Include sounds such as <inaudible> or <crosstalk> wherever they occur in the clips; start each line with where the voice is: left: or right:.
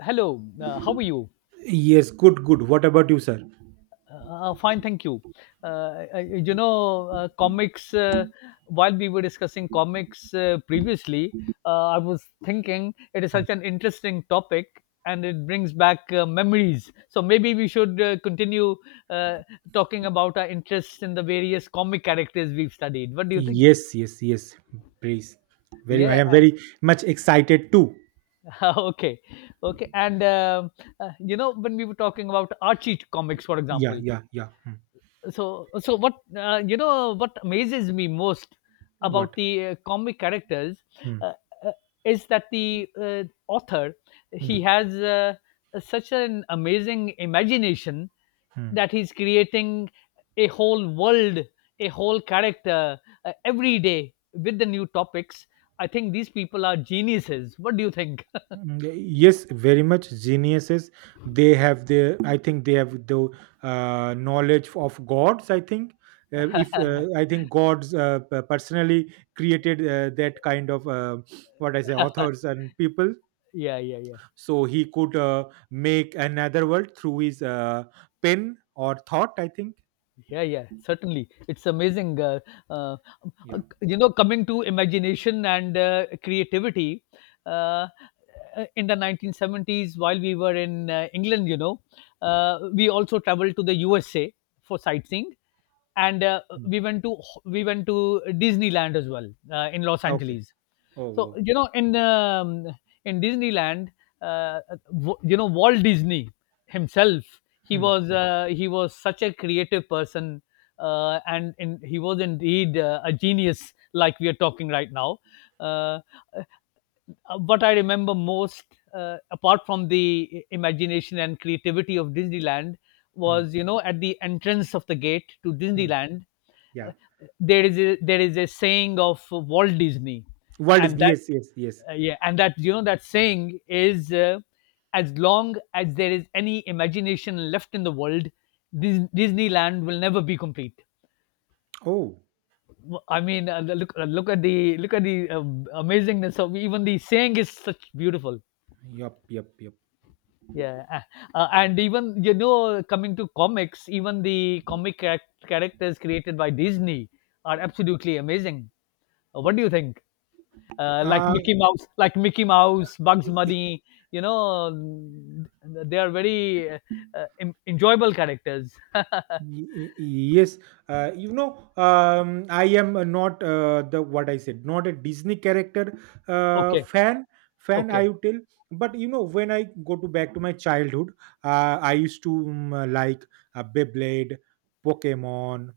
left: Hello, how are you?
right: Yes, good, good. What about you, sir?
left: Fine, thank you. Uh, I- you know, uh, comics, uh, while we were discussing comics previously, I was thinking it is such an interesting topic and it brings back memories. So maybe we should continue uh, talking about our interests in the various comic characters we've studied. What do you think?
right: Yes, yes, yes. Please. I
left: Yeah,
right: am
left: uh,
right: very much excited too.
left: <laughs> okay, okay, and you know when we were talking about Archie comics, for
right: Yeah,
left: example,
right: yeah, yeah. Hmm.
left: so what, you know, what amazes me most about
right: What?
left: the comic characters
right: Hmm.
left: uh, uh, is that the author he
right: Hmm.
left: has such an amazing imagination
right: Hmm.
left: that he's creating a whole world, a whole character, every day with the new topics. I think these people are geniuses. What do you think?
right: Mm, yeah, yes, very much geniuses. They have their, I think they have the knowledge of gods. I think if I think gods personally created that kind of what I say, authors and people,
left: <laughs> Yeah, yeah, yeah.
right: so he could make another world through his pen or thought, I think.
left: Yeah, yeah, certainly. It's amazing. Uh,
right: Yeah.
left: you know, coming to imagination and creativity, uh, in the 1970s, while we were in England, you know, we also traveled to the USA for sightseeing, and uh,
right: Hmm.
left: we went to we went to Disneyland as well in Los
right: Okay.
left: Angeles.
right: Oh,
left: So
right: oh.
left: you know, in Disneyland, uh, you know, Walt Disney himself, he
right: Hmm,
left: was
right: hmm,
left: uh, he was such a creative person, he was indeed a genius, like we are talking right now. Uh, what I remember most, apart from the imagination and creativity of Disneyland,
right: hmm,
left: was, you know, at the entrance of the gate to
right: hmm.
left: Disneyland, uh,
right: Yeah.
left: there is a saying of Walt Disney,
right: World is,
left: and that,
right: yes, yes, yes.
left: yeah, and that, you know, that saying is, as long as there is any imagination left in the world, Disneyland will never be complete.
right: Oh.
left: I mean, look at the amazingness of even the saying is such beautiful.
right: Yup. Yup. Yup.
left: Yeah, uh, and even, you know, coming to comics, even the comic characters created by Disney are absolutely amazing. What do you think? Like Mickey
right: Yep.
left: Mouse, <laughs> like Mickey Mouse, Bugs Bunny. You know, they are very enjoyable characters.
right: Y- yes. You know, I am not the, what I said, not a Disney character
left: Okay,
right: fan. Fan, I
left: okay,
right: would tell. But you know, when I go to back to my childhood, I used to like, Beyblade, Pokemon,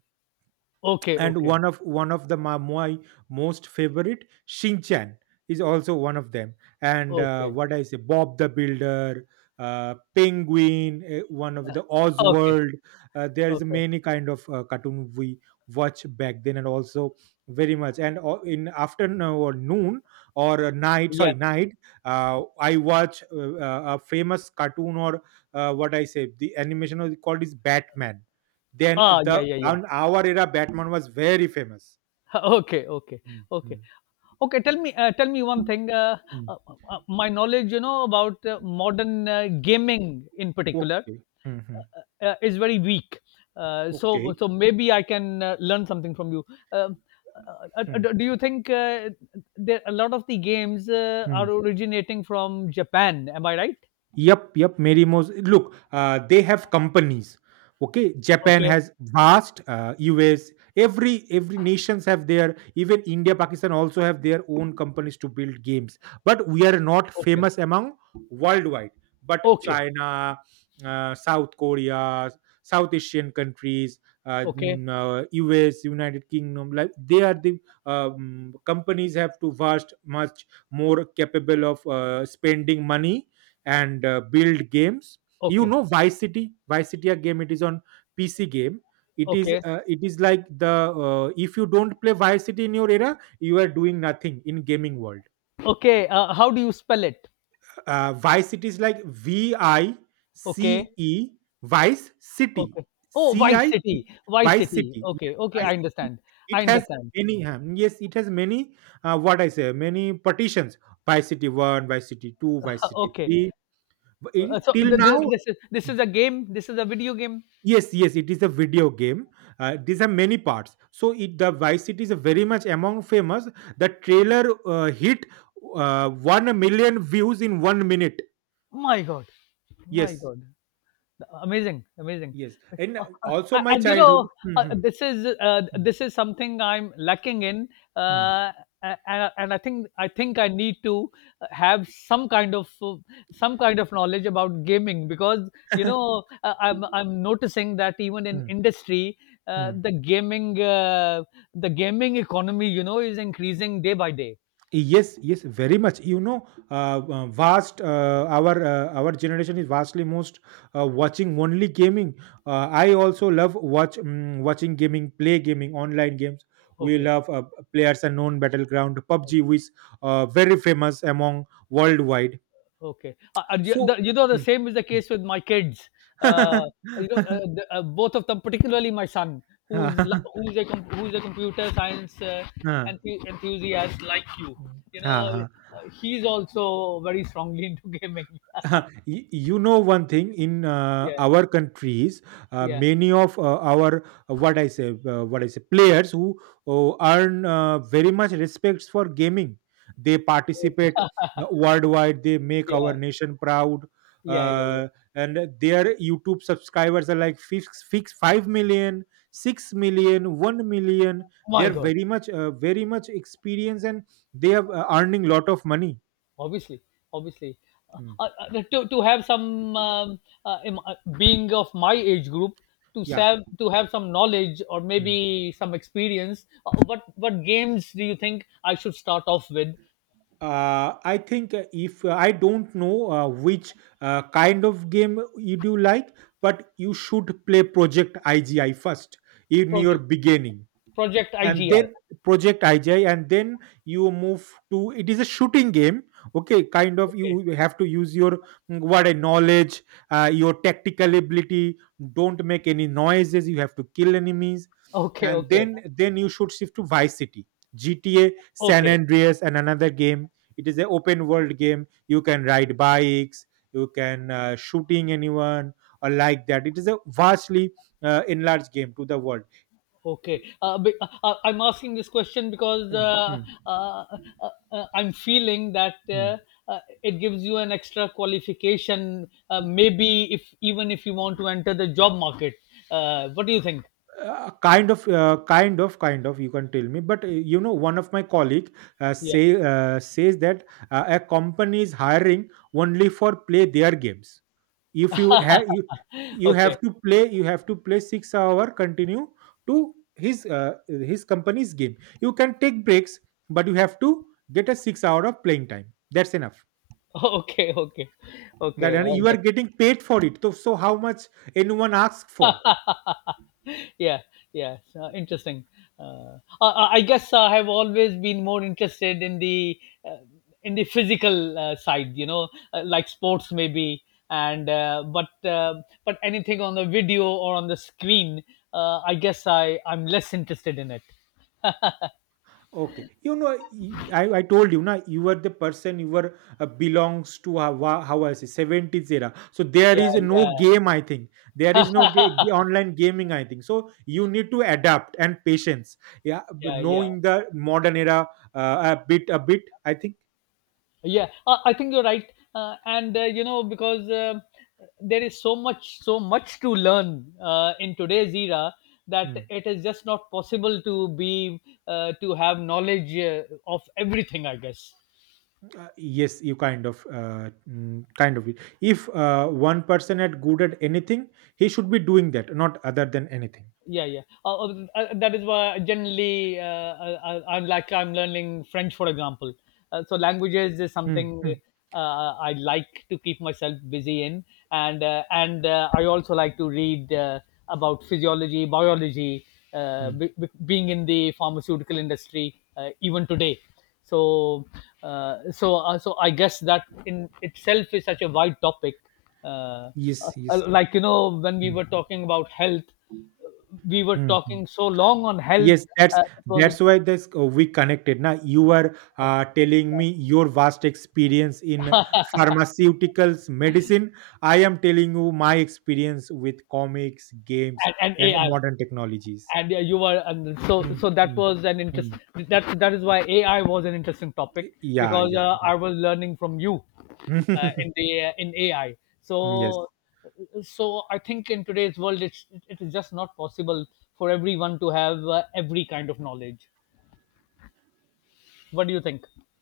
left: okay,
right: and
left: okay,
right: one of the my most favorite Shinchan is also one of them. And
left: okay,
right: what I say, Bob the Builder, penguin, eh, one of the
left: okay,
right: Oswald. There is
left: okay.
right: many kind of cartoon we watch back then, and also very much. And in afternoon or noon, or night, sorry,
left: Yeah.
right: night, I watch a famous cartoon, or what I say, the animation is called is Batman. Then
left: Ah, yeah,
right: the,
left: yeah, yeah.
right: on our era, Batman was very famous.
left: <laughs> Okay, okay,
right: Mm, mm,
left: okay, okay. Tell me one thing.
right: mm.
left: Uh, my knowledge, you know, about modern gaming in particular
right: Okay. Mhm.
left: is very weak. Uh, so
right: Okay.
left: so maybe I can learn something from you. Um,
right: Hmm.
left: do you think there a lot of the games
right: Hmm.
left: are originating from Japan? Am I right?
right: Yep, yep, Merimo's. Look, they have companies. Okay, Japan
left: Okay,
right: has vast, US, every nations have their. Even India, Pakistan also have their own companies to build games. But we are not
left: okay,
right: famous among worldwide. But
left: okay,
right: China, South Korea, South Asian countries,
left: okay,
right: US, United Kingdom, like they are the, companies have to vast, much more capable of spending money and build games. You
left: okay,
right: know, Vice City, a game. It is on PC game. It is
left: okay,
right: it is like the, if you don't play Vice City in your era, you are doing nothing in gaming world.
left: okay. How do you spell it?
right: Vice City is like V I
left: Okay,
right: C E, Vice City,
left: okay. Oh,
right: C
left: Vice
right: I T,
left: City, Vice
right: Vice
left: City.
right: City, yes,
left: Okay, okay.
right: Vice
left: I
right: City.
left: understand.
right: It
left: I
right: has
left: understand.
right: many, yes, it has many, what I say, many partitions, Vice City 1, Vice City 2, Vice City
left: Okay.
right: 3. But
left: Uh,
right: it-
left: so
right: till
left: th- th-
right: now.
left: this is this is a game. This is a video game.
right: Yes, yes, it is a video game. These are many parts. So it, the Vice City is very much among famous. The trailer hit 1 million views in 1 minute.
left: My God, my
right: Yes,
left: God. Amazing, amazing.
right: yes, and
left: uh,
right: also my
left: and you
right: childhood.
left: know, uh,
right: Mhm.
left: this is uh,
right: Mm,
left: this is something I'm lacking in,
right: mm.
left: uh, and, and I need to have some kind of knowledge about gaming, because, you
right: <laughs>
left: know, I'm noticing that even in
right: Mm,
left: industry, uh,
right: mm.
left: the gaming uh, the gaming economy, you know, is increasing day by day.
right: Yes, yes, very much. You know, vast, our generation is vastly most watching only gaming. I also love watch, watching gaming, play gaming, online games. We
left: Okay.
right: love players unknown battleground PUBG, which is very famous among worldwide.
left: Okay.
right: So.
left: You know, the
right: Hmm,
left: same is the
right: hmm.
left: case with my kids. Uh, you know,
right: <laughs>
left: both of them, particularly my son, who's
right: हाँ
left: la- who's a com- who's a computer science
right: हाँ.
left: enthusiast like you. You
right: हाँ
left: know,
right: हाँ. <laughs>
left: he's also very strongly into <laughs> gaming.
right: <laughs> Huh, y- you know, one thing in
left: Yeah,
right: our countries,
left: yeah,
right: many of our, what I say, players who earn very much respects for gaming. They participate
left: okay.
right: worldwide. They make our
left: Yeah,
right: nation proud.
left: yeah, yeah, yeah.
right: uh, and their YouTube subscribers are like, fix 5 million, 6 million, 1 million.
left: Oh My
right: They're
left: God.
right: very much, very much experienced, and they have earning lot of money.
left: Obviously, obviously, uh,
right: Hmm.
left: uh, to have some being of my age group, to
right: Yeah.
left: have, to have some knowledge or maybe some experience, what games do you think I should start off with?
right: I think if I don't know which kind of game you do like, but you should play Project IGI first in your
left: project
right: beginning,
left: project igi
right: and then Project IJI. And then you move to, it is a shooting game. Okay, kind of,
left: Okay,
right: you have to use your, what a knowledge, your tactical ability. Don't make any noises, you have to kill enemies.
left: okay,
right: And
left: okay,
right: then you should shift to Vice City, GTA San
left: okay.
right: Andreas and another game. It is an open world game. You can ride bikes. You can shooting anyone, or like that. It is a vastly enlarged game to the world.
left: Okay, I'm asking this question because
right: Hmm, hmm,
left: uh, I'm feeling that
right: hmm.
left: it gives you an extra qualification. Maybe if, even if, you want to enter the job market, what do you think?
right: Kind of, kind of, you can tell me. But you know, one of my colleague
left: Yeah.
right: says that a company is hiring only for play their games. If you have you,
left: Okay.
right: you have to play 6-hour continue to his uh, his company's game. You can take breaks, but you have to get a 6 hour of playing time. That's enough.
left: <laughs> Okay. Okay.
right: That,
left: Okay.
right: and you are getting paid for it. So, so how much anyone asks for.
left: <laughs> Yeah, yeah, so interesting. I guess I have always been more interested uh, in the physical side, you know, like sports maybe, and but anything on the video or on the screen, I guess I'm less interested in it.
right: Okay, you know, y- I told you, na, you were the person, you were belongs to, how, wa- how I say, seventies era. So there
left: Yeah,
right: is no
left: yeah,
right: game, I think. There is no online gaming, I think. So you need to adapt and patience. Yeah, b-
left: yeah, yeah.
right: knowing the modern era a bit, I think.
left: Yeah, I think you're right, and you know, because there is so much, so much to learn in today's era, that
right: Hmm.
left: it is just not possible to be to have knowledge of everything, I guess.
right: Yes, you kind of, kind of, it. If one person at good at anything, he should be doing that, not other than anything.
left: Yeah, yeah, that is why generally, I'm learning French, for example, so languages is
right: Hmm,
left: something
right: hmm,
left: I like to keep myself busy in, and I also like to read about physiology, biology,
right: hmm.
left: being in the pharmaceutical industry even today. so so I guess that in itself is such a wide topic, uh, uh,
right: Yes, yes.
left: like, you know, when we
right: Hmm,
left: were talking about health, we were
right: hmm, hmm.
left: talking so long on health.
right: Yes, that's
left: It was,
right: that's why this, we connected. Now you are
left: uh,
right: telling me your vast experience in pharmaceuticals, medicine. I am telling you my experience with comics, games,
left: and
right: and
left: AI,
right: modern technologies.
left: and you were, and so
right: Mm,
left: so that
right: mm,
left: was an interest.
right: mm.
left: That is why AI was an interesting topic,
right: Yeah,
left: because
right: yeah, yeah.
left: I was learning from you
right: <laughs>
left: in AI.
right: yes.
left: So so I think in today's world, it is just not possible for everyone to have every kind of knowledge. What do you think? <laughs>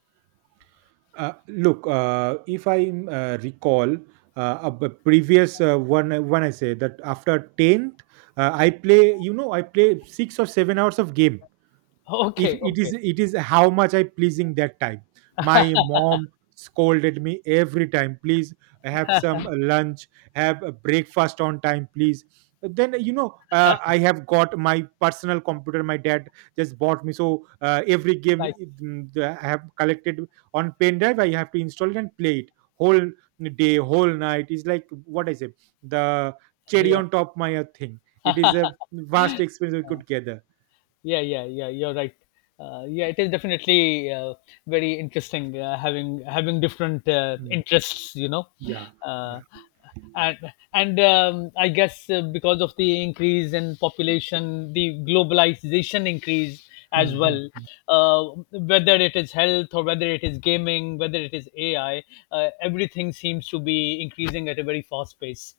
right: Look, if I recall a b- previous, one I say that after tenth, I play. You know, I play 6 or 7 hours of game. If
left: Okay,
right: it
left: okay,
right: is, it is how much I pleasing that time, my mom scolded me every time. Please have some lunch, have a breakfast on time, please. Then you know, I have got my personal computer. My dad just bought me. So every game,
left: nice.
right: that I have collected on pen drive, I have to install it and play it whole day whole night. It is like, what I say, the cherry
left: Yeah.
right: on top, my thing. It is a vast experience we could gather.
left: Yeah, yeah, yeah. You're right. Yeah, it is definitely very interesting having different
right: Mm.
left: interests, you know.
right: Yeah,
left: uh,
right: yeah.
left: and and I guess because of the increase in population, the globalization increase
right: Hmm,
left: as
right: hmm,
left: well.
right: hmm.
left: Uh, Whether it is health or whether it is gaming, whether it is AI, everything seems to be increasing at a very fast pace.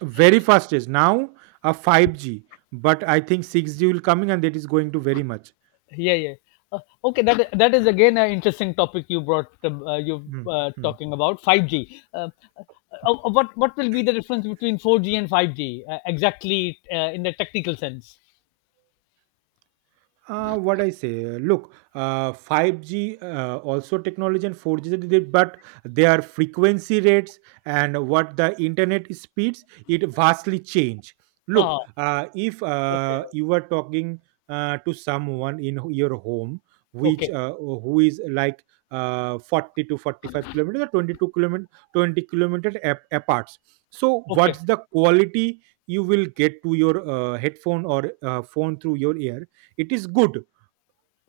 right: Very fast is now a 5G, but I think 6G will coming and it is going to very much.
left: Yeah, yeah. uh, okay, that is again an interesting topic you brought, you
right: Hmm, hmm.
left: talking about 5G, what will be the difference between 4G and 5G exactly, in the technical sense?
right: What I say, look, 5G, also technology and 4G, that they-, but their frequency rates and what the internet speeds, it vastly change.
left: Ah,
right: Look, if
left: okay,
right: you are talking to someone in your home, which
left: okay,
right: who is like, 40 to 45 kilometers or 22 kilometer, 20 kilometers apart. So,
left: okay,
right: what's the quality you will get to your headphone or phone through your ear? It is good.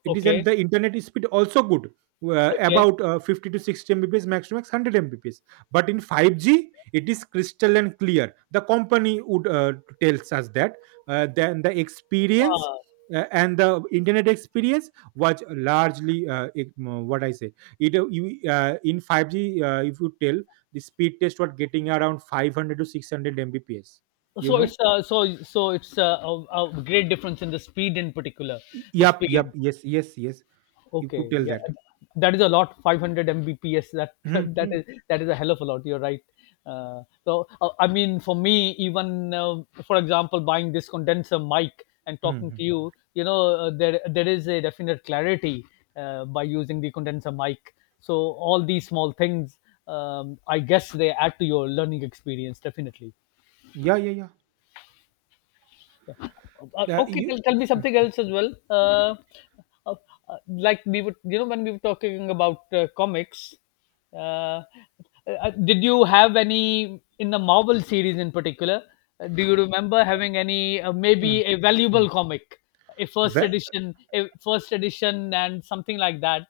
right: It is, and
left: okay,
right: the internet speed also good,
left: okay.
right: about 50 to 60 mbps, max to max 100 mbps. But in 5G, it is crystal and clear. The company would tells us that then the experience
left: Ah,
right: and the internet experience was largely, what I say, it, in 5G, if you tell, the speed test was getting around 500 to 600 mbps, you
left: so it's,
right: know.
left: a great difference in the speed in particular,
right: Y-
left: the
right: yup, yup,
left: speed.
right: yes, yes, yes. You could
left: Okay,
right: tell
left: yeah,
right: that.
left: that is a lot. 500 Mbps. That <laughs>
right: Mhm,
left: that
right: mhm.
left: is, that is a hell of a lot. You're right. I mean, for me, even for example, buying this condenser mic and talking
right: Mhm.
left: to you, you know, there is a definite clarity by using the condenser mic. So all these small things, I guess, they add to your learning experience definitely.
right: Yeah, yeah,
left: Yeah.
right: yeah.
left: Okay,
right: You,
left: tell, tell me something else as well. Uh, like we were, you know, when we were talking about comics, uh, did you have any in the Marvel series in particular? Do you remember having any
right: mm,
left: maybe a
right: mm.
left: valuable comic,
right: Ve-
left: a first edition, and something like that?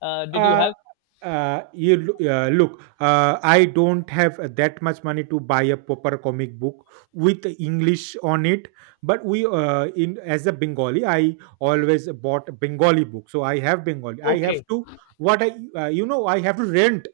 left: Did you
right: uh,
left: have?
right: you loo- look, I don't have that much money to buy a proper comic book with English on it. But we, in as a Bengali, I always bought Bengali book, so I have Bengali. I have
left: Okay,
right: to, what I, you know, I have to rent.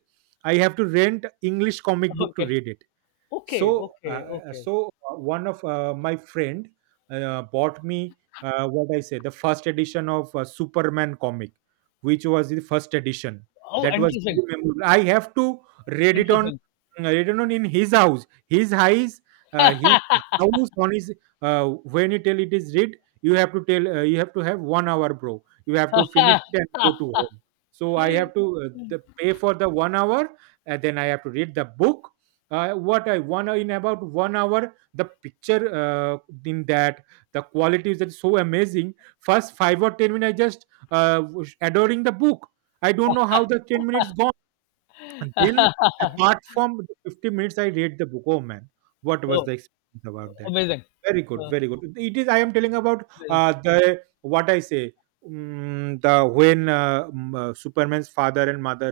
right: I have to rent English comic book to
left: okay,
right: read it.
left: okay,
right: So
left: okay, okay.
right: one of my friend bought me, what I say, the first edition of Superman comic, which was the first edition.
left: Oh,
right: That was
left: interesting,
right: very memorable. I have to read it on,
left: interesting.
right: in his house, his house, on his, uh, when you tell it is read, you have to tell, you have to have 1 hour, bro. You have to finish it and go to home. So I have to pay for the 1 hour, and then I have to read the book. What I one in About 1 hour, the picture, in that, the quality is just so amazing. First 5 or 10 minutes, I just was adoring the book. I don't know how the 10 minutes gone. And then, apart
left: <laughs>
right: from the 50 minutes, I read the book. Oh man, what was
left: Oh,
right: the experience about that?
left: amazing.
right: Very good,
left: Uh,
right: very good. It is. I am telling about
left: amazing.
right: the, what I say, the, when Superman's father and mother,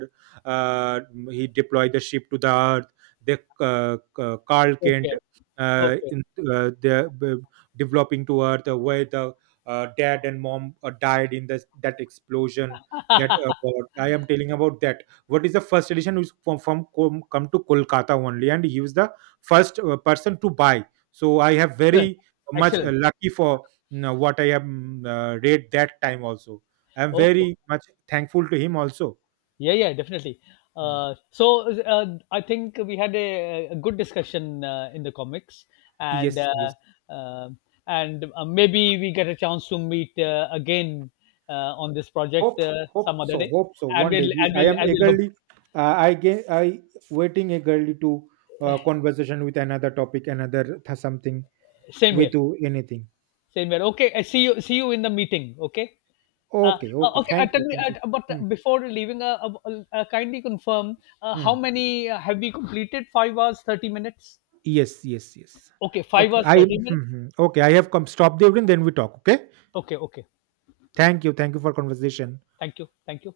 right: uh, he deployed the ship to the Earth. They, uh, Carl Kent,
left: Okay.
right: uh,
left: Okay.
right: in, they're b- developing to Earth, where the dad and mom died in this that explosion. That, what I am telling about that, what is the first edition is from come to Kolkata only, and he was the first person to buy. So I have
left: Excellent.
right: very much
left: Excellent.
right: lucky for, you know, what I have read that time also. I am
left: Okay.
right: very much thankful to him also.
left: Yeah, yeah, definitely.
right: Mm.
left: I think we had a good discussion in the comics, and
right: Yes,
left: uh,
right: yes.
left: uh, and maybe we get a chance to meet again on this project
right: Hope, hope
left: some other
right: so,
left: day,
right: hope so,
left: and
right: one day,
left: we'll
right: because
left: and
right: I
left: we'll
right: am
left: and we'll hope.
right: eagerly, I ge- I waiting eagerly to conversation with another topic, another something,
left: Same here.
right: with you. Anything.
left: Same here. Okay. I see you. See you in the meeting. Okay.
right: Okay, okay,
left: Okay,
right: thank you,
left: tell me,
right: thank you.
left: but
right: Mm,
left: before leaving, kindly confirm how
right: mm.
left: many have we completed? 5 hours, 30 minutes?
right: Yes, yes, yes.
left: Okay, five
right: Okay,
left: hours,
right: I,
left: 30 minutes?
right: mhm, okay. I have come. Stop the evening, then we talk. Okay.
left: Okay, okay.
right: Thank you. Thank you for conversation.
left: Thank you. Thank you.